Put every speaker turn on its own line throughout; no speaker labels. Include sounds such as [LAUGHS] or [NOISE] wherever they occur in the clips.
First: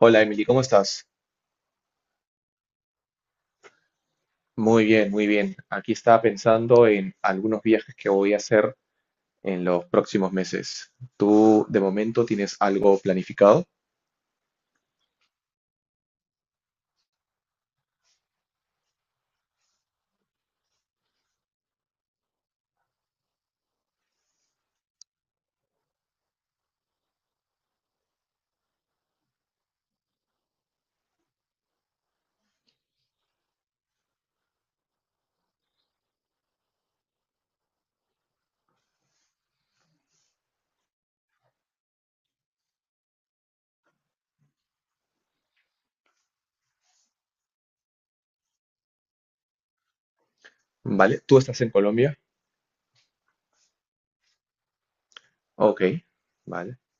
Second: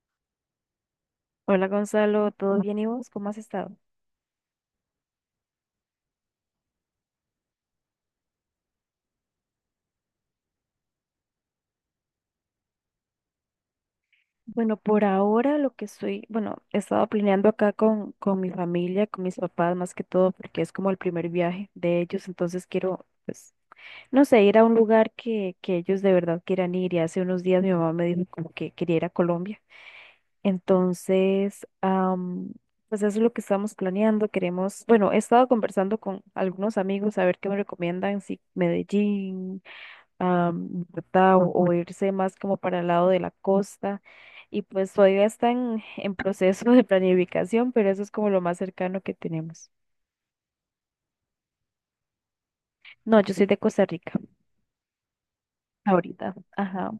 Hola Emily, ¿cómo estás?
Hola Gonzalo, ¿todo bien y vos? ¿Cómo has estado?
Muy bien, muy bien. Aquí estaba pensando en algunos viajes que voy a hacer en los próximos meses. ¿Tú de momento tienes algo planificado?
Bueno, por ahora lo que estoy, bueno, he estado planeando acá con mi familia, con mis papás más que todo, porque es como el primer viaje de ellos, entonces quiero, pues, no sé, ir a un lugar que ellos de verdad quieran ir. Y hace unos días mi mamá me dijo como que quería ir a Colombia. Entonces, pues eso es lo que estamos planeando. Queremos, bueno, he estado conversando con algunos amigos a ver qué me recomiendan, si Medellín. Ah, ¿verdad? O irse más como para el lado de la costa. Y pues todavía están en proceso de planificación, pero eso es como lo más cercano que tenemos.
¿Vale? ¿Tú estás en Colombia?
No, yo soy de Costa Rica
Ok,
ahorita.
vale,
Ajá.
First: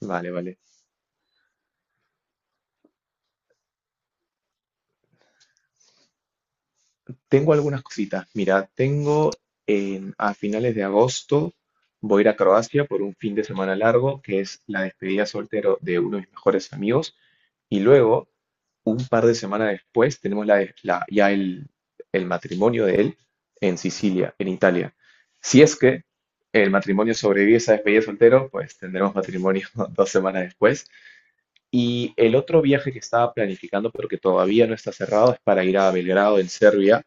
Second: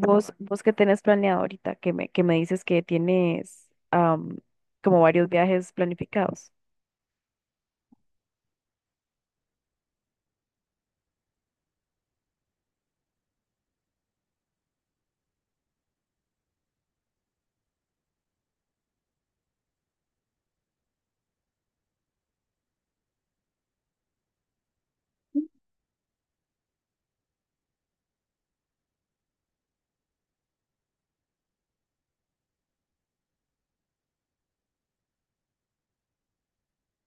vale, vale.
vos que tenés planeado ahorita, que me dices que tienes como varios viajes planificados.
Tengo algunas cositas. Mira, tengo a finales de agosto, voy a ir a Croacia por un fin de semana largo, que es la despedida soltero de uno de mis mejores amigos. Y luego, un par de semanas después, tenemos el matrimonio de él en Sicilia, en Italia. Si es que el matrimonio sobrevive a esa despedida de soltero, pues tendremos matrimonio [LAUGHS] 2 semanas después. Y el otro viaje que estaba planificando, pero que todavía no está cerrado, es para ir a Belgrado, en Serbia,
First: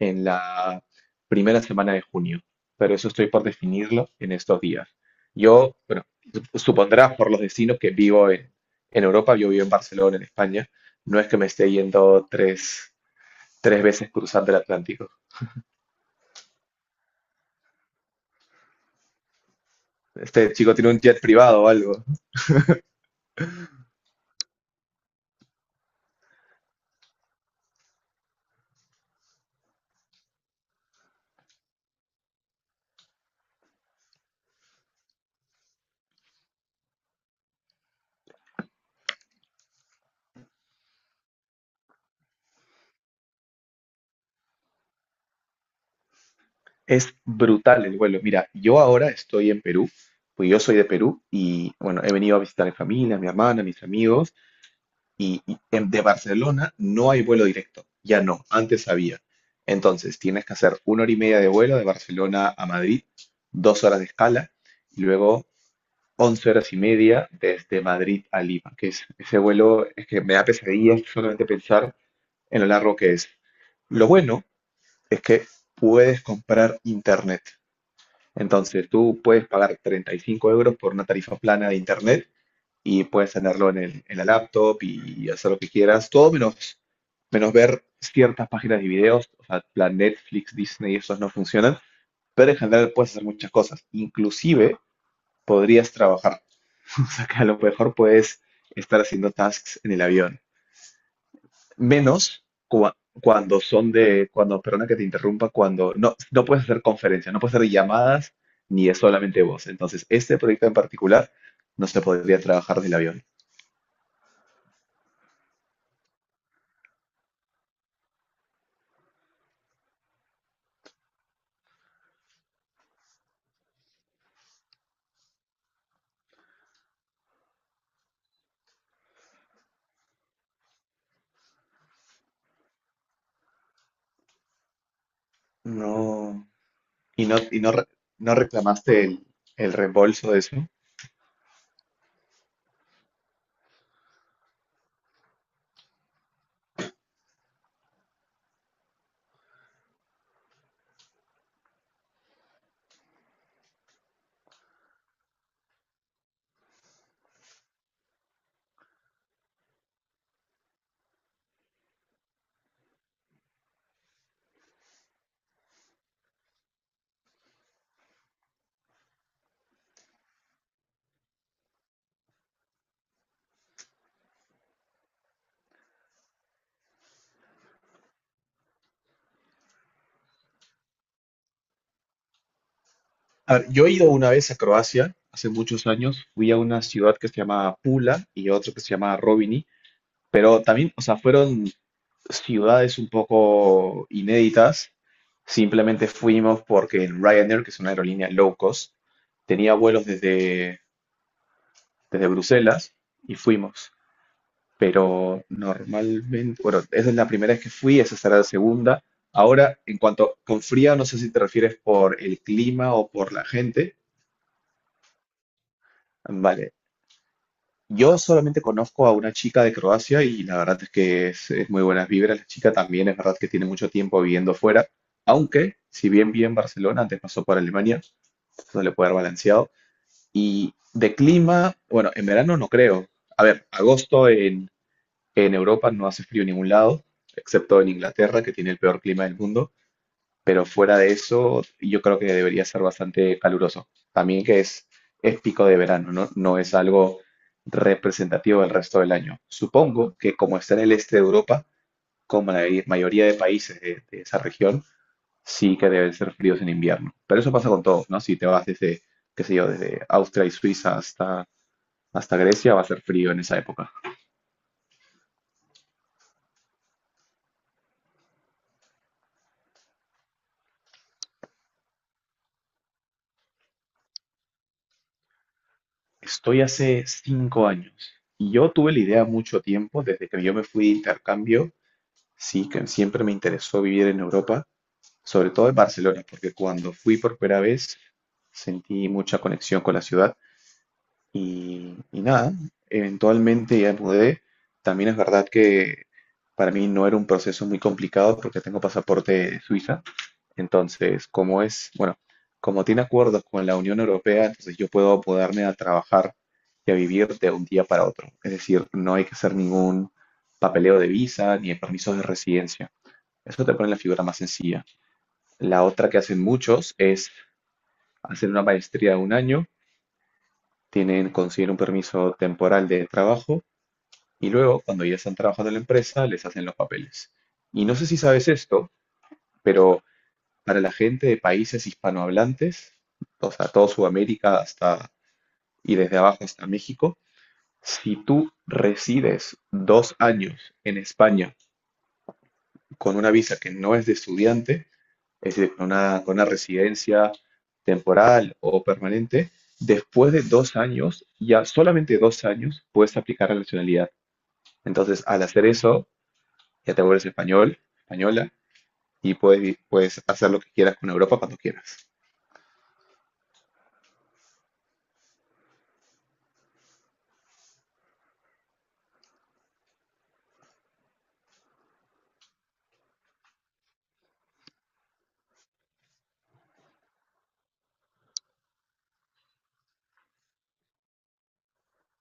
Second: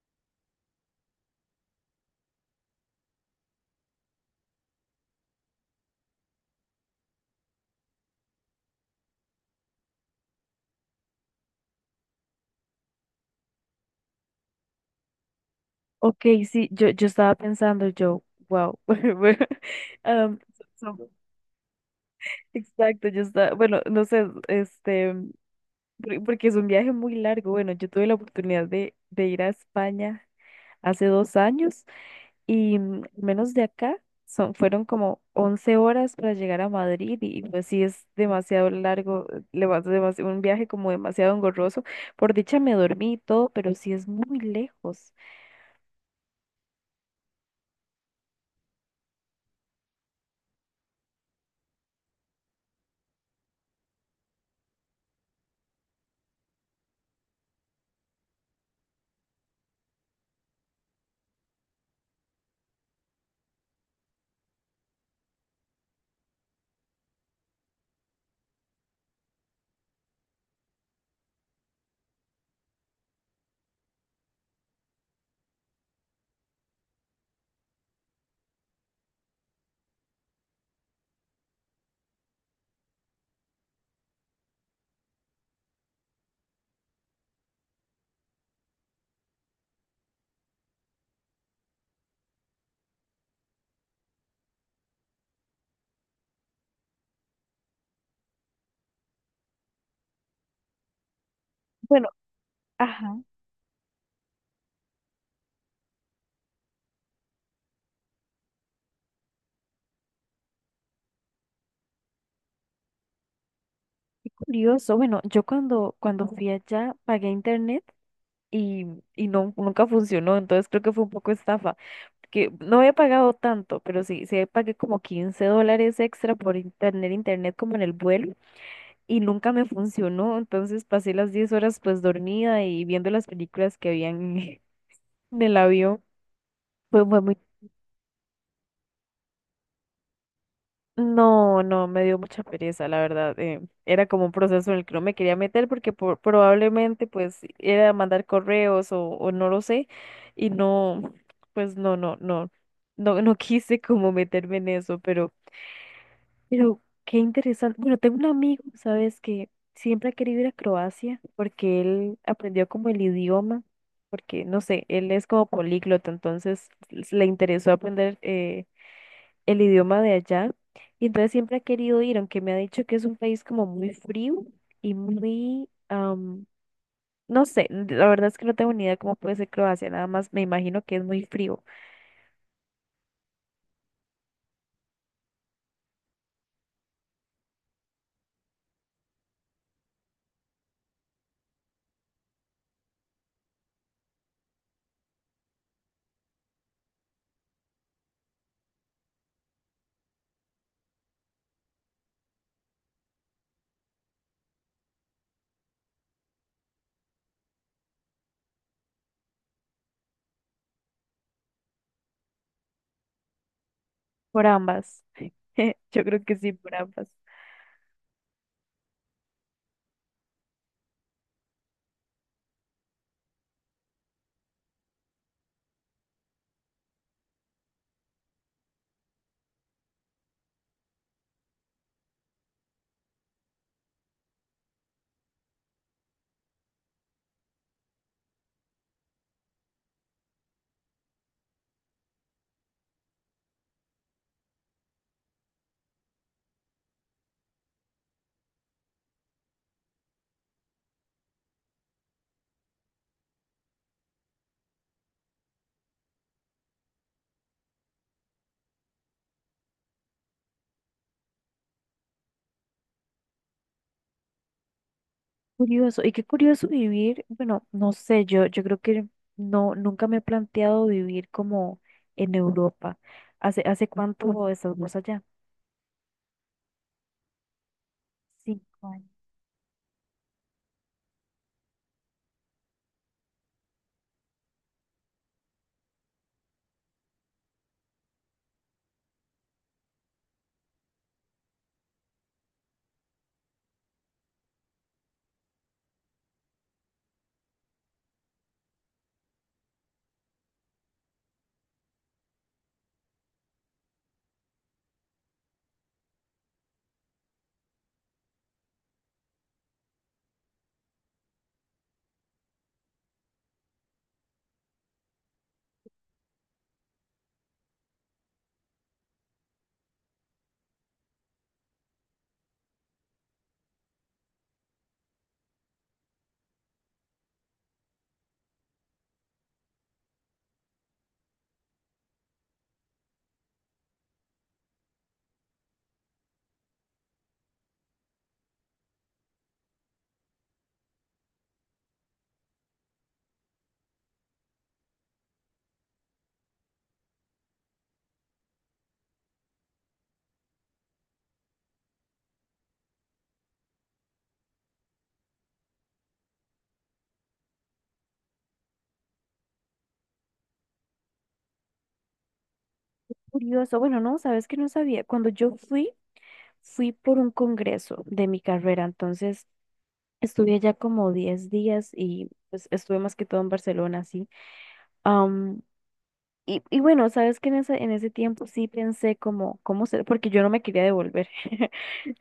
en la primera semana de junio, pero eso estoy por definirlo en estos días. Yo, bueno, supondrás por los destinos que vivo en Europa. Yo vivo en Barcelona, en España, no es que me esté yendo tres veces cruzando el Atlántico.
Ok, sí, yo estaba pensando, yo, wow, [LAUGHS] bueno, am,
Este chico tiene un
son-
jet privado o algo.
exacto, yo estaba, bueno, no sé, este, Porque es un viaje muy largo. Bueno, yo tuve la oportunidad de ir a España hace 2 años y al menos de acá fueron como 11 horas para llegar a Madrid y pues sí es demasiado largo, le vas demasiado un viaje como demasiado engorroso. Por dicha me dormí y todo, pero sí es muy lejos.
Es brutal el vuelo. Mira, yo ahora estoy en Perú, pues yo soy de Perú y bueno, he venido a visitar a mi familia, a mi hermana, a mis amigos y de Barcelona no hay vuelo directo, ya no, antes había. Entonces tienes que hacer 1 hora y media de vuelo de Barcelona a Madrid, 2 horas de escala y luego 11 horas y media desde Madrid a Lima, que es ese vuelo es que me da pesadillas solamente pensar en lo largo que es. Lo bueno es que puedes comprar internet. Entonces tú puedes pagar 35 € por una tarifa plana de internet y puedes tenerlo en, en la laptop y hacer lo que quieras, todo menos, menos ver ciertas páginas de videos, o sea, plan Netflix, Disney, esos no funcionan, pero en general puedes hacer muchas cosas, inclusive podrías trabajar, [LAUGHS] o sea, que a lo mejor puedes estar haciendo tasks en el avión,
Bueno,
menos
ajá,
cuando, perdona que te interrumpa, cuando no puedes hacer conferencias, no puedes hacer llamadas, ni es solamente voz. Entonces, este proyecto en particular no se podría trabajar del avión.
qué curioso. Bueno, yo cuando, cuando fui allá pagué internet y, y no, nunca funcionó, entonces creo que fue un poco estafa. Que no había pagado tanto, pero sí, sí pagué como $15 extra por tener internet como en el vuelo y nunca me funcionó, entonces pasé las 10 horas pues dormida y viendo las películas que habían [LAUGHS] en el avión.
No.
Fue
¿Y no,
muy...
y no, re- no reclamaste el reembolso de eso?
No, no, me dio mucha pereza, la verdad. Era como un proceso en el que no me quería meter porque probablemente pues era mandar correos o no lo sé y no, pues no, no, no, no, no [LAUGHS] quise como meterme en eso, pero... Pero qué interesante. Bueno, tengo un amigo, ¿sabes? Que siempre ha querido ir a Croacia porque él aprendió como el idioma, porque no sé, él es como políglota, entonces le interesó aprender el idioma de allá. Y entonces siempre ha querido ir, aunque me ha dicho que es un país como muy frío y muy, no sé, la verdad es que no tengo ni idea cómo puede ser Croacia, nada más me imagino que es muy frío
A ver, yo he ido una vez a Croacia, hace muchos años, fui a una ciudad que se llama Pula y otra que se llama Robini, pero también, o sea, fueron ciudades un poco inéditas. Simplemente fuimos porque el Ryanair, que es una aerolínea low cost, tenía vuelos desde, Bruselas y fuimos. Pero normalmente, bueno, esa es la primera vez que fui, esa será la segunda. Ahora, en cuanto con frío, no sé si te refieres por el clima o por la gente.
por ambas. [LAUGHS] Yo creo que sí,
Vale,
por ambas.
yo solamente conozco a una chica de Croacia y la verdad es que es muy buenas vibras. La chica también es verdad que tiene mucho tiempo viviendo fuera, aunque si bien vive en Barcelona, antes pasó por Alemania, eso le puede haber balanceado. Y de clima, bueno, en verano no creo. A ver, agosto en Europa no hace frío en ningún lado, excepto en Inglaterra, que tiene el peor clima del mundo, pero fuera de eso, yo creo que debería ser bastante caluroso. También que es, pico de verano, ¿no? No es algo representativo del resto del año. Supongo que como está en el este de Europa, como la mayoría de países de, esa región, sí que deben ser fríos en invierno. Pero eso pasa con todo, ¿no? Si te vas desde, qué sé yo, desde Austria y Suiza hasta Grecia, va a ser frío en esa época.
Curioso, y qué curioso vivir, bueno, no sé, yo creo que no, nunca me he planteado vivir como en Europa. ¿Hace cuánto estás vos allá?
Estoy hace 5 años y yo
Cinco
tuve la
años.
idea mucho tiempo, desde que yo me fui de intercambio, sí, que siempre me interesó vivir en Europa, sobre todo en Barcelona, porque cuando fui por primera vez sentí mucha conexión con la ciudad y nada, eventualmente ya me mudé. También es verdad que para mí no era un proceso muy complicado porque tengo pasaporte de Suiza, entonces, como es, bueno, como tiene acuerdos con la Unión Europea, entonces yo puedo poderme a trabajar y a vivir de un día para otro. Es decir, no hay que hacer ningún papeleo de visa ni de permisos de residencia. Eso te pone la figura más sencilla. La otra que hacen muchos es hacer una maestría de un año, tienen, consiguen un permiso temporal de trabajo y luego, cuando ya están trabajando en la empresa, les hacen los papeles. Y no sé si sabes esto, pero para la gente de países hispanohablantes, o sea, toda Sudamérica hasta y desde abajo hasta México, si tú resides 2 años en España con una visa que no es de estudiante, es decir, con una residencia temporal o permanente, después de 2 años, ya solamente 2 años, puedes aplicar la nacionalidad. Entonces, al hacer eso, ya te vuelves español, española, y puedes, puedes hacer lo que quieras con Europa cuando quieras.
Curioso, bueno, no, sabes que no sabía. Cuando yo fui, fui por un congreso de mi carrera, entonces estuve allá como 10 días y pues estuve más que todo en Barcelona, sí. Am, y bueno, sabes que en ese tiempo sí pensé como, cómo ser, porque yo no me quería devolver. [LAUGHS]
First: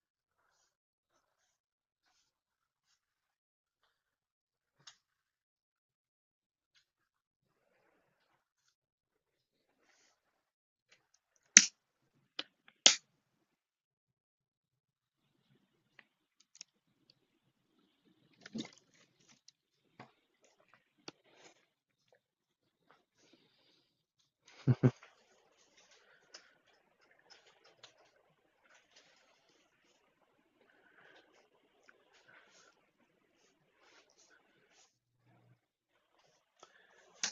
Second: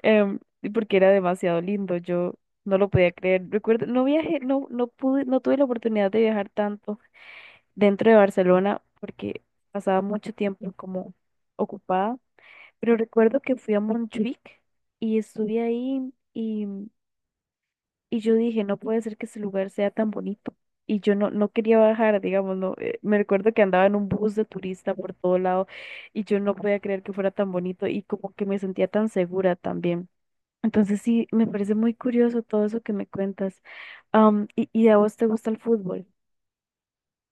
y porque era demasiado lindo, yo no lo podía creer. Recuerdo, no viajé, no, no pude, no tuve la oportunidad de viajar tanto dentro de Barcelona porque pasaba mucho tiempo como ocupada, pero recuerdo que fui a Montjuic y estuve ahí y yo dije, no puede ser que ese lugar sea tan bonito. Y yo no, no quería bajar, digamos, no, me recuerdo que andaba en un bus de turista por todo lado y yo no podía creer que fuera tan bonito y como que me sentía tan segura también. Entonces sí, me parece muy curioso todo eso que me cuentas. Y a vos te gusta el fútbol.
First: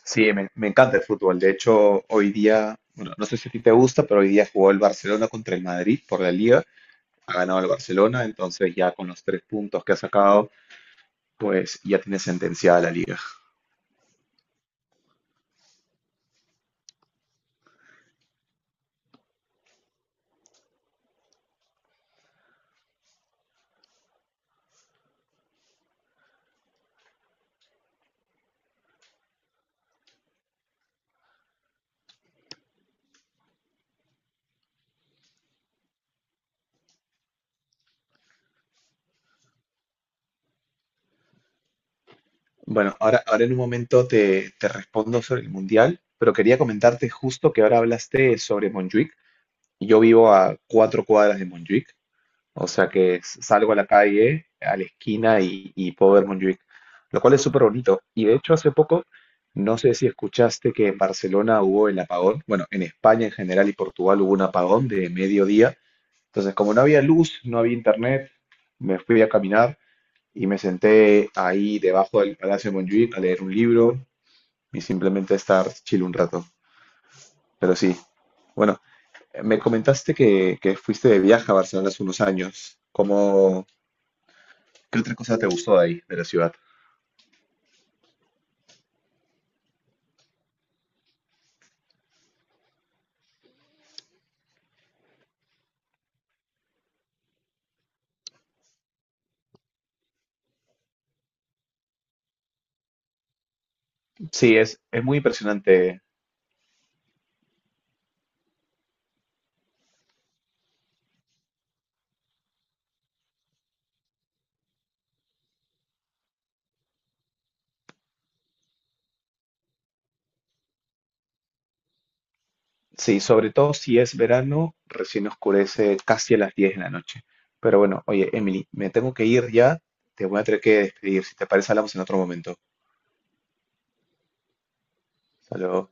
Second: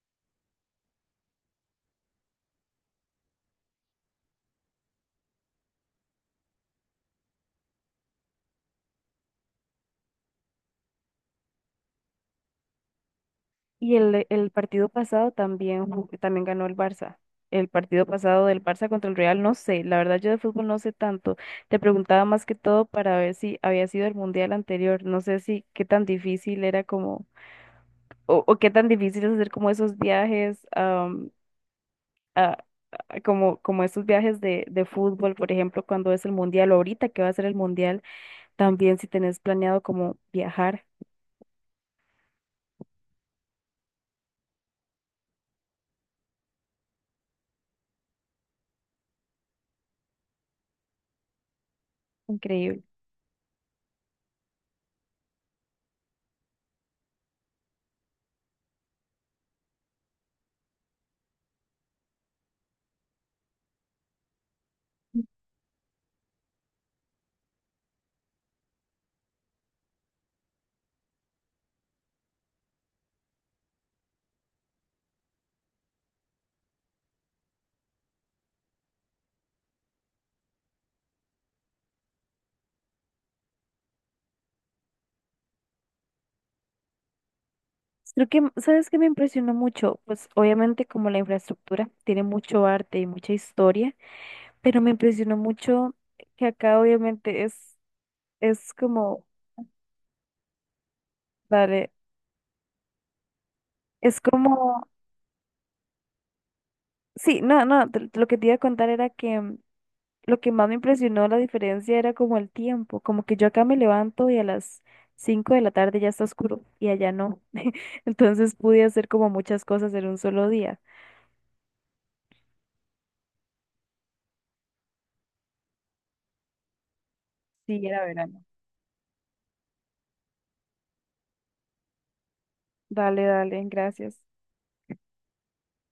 Sí, me encanta el fútbol. De hecho, hoy día, bueno, no sé si a ti te gusta, pero hoy día jugó el Barcelona contra el Madrid por la Liga. Ha ganado el Barcelona, entonces ya con los tres puntos que ha sacado, pues ya tiene sentenciada la Liga.
Y el partido pasado también, también ganó el Barça. El partido pasado del Barça contra el Real, no sé, la verdad yo de fútbol no sé tanto. Te preguntaba más que todo para ver si había sido el mundial anterior. No sé si qué tan difícil era como, o qué tan difícil es hacer como esos viajes, a- como, como esos viajes de fútbol, por ejemplo, cuando es el mundial, o ahorita que va a ser el mundial. También si tenés planeado como viajar,
Bueno, ahora, ahora en un momento te respondo sobre el Mundial, pero quería comentarte justo que ahora hablaste sobre Montjuic. Yo vivo a 4 cuadras de Montjuic. O
increíble.
sea que salgo a la calle, a la esquina y puedo ver Montjuic, lo cual es súper bonito. Y de hecho hace poco, no sé si escuchaste que en Barcelona hubo el apagón, bueno, en España en general y Portugal hubo un apagón de mediodía. Entonces, como no había luz, no había internet, me fui a caminar y me senté ahí debajo del Palacio de Montjuic a leer un libro y simplemente a estar chill un rato. Pero sí, bueno, me comentaste que fuiste de viaje a Barcelona hace unos años. ¿Cómo, qué otra cosa te gustó de ahí, de la ciudad?
Creo que, ¿sabes qué me impresionó mucho? Pues obviamente como la infraestructura tiene mucho arte y mucha historia, pero me impresionó mucho que acá obviamente es como, vale, es
Sí, es,
como,
es muy impresionante.
sí, no, no, lo que te iba a contar era que lo que más me impresionó la diferencia era como el tiempo, como que yo acá me levanto y a las 5 de la tarde ya está oscuro y allá no. [LAUGHS] Entonces pude hacer como muchas cosas en un solo día.
Sí, sobre todo si es verano, recién oscurece casi a las 10 de la noche. Pero
Sí,
bueno,
era
oye,
verano.
Emily, me tengo que ir ya. Te voy a tener que despedir. Si te parece, hablamos en otro momento.
Dale, dale, gracias.
Saludos.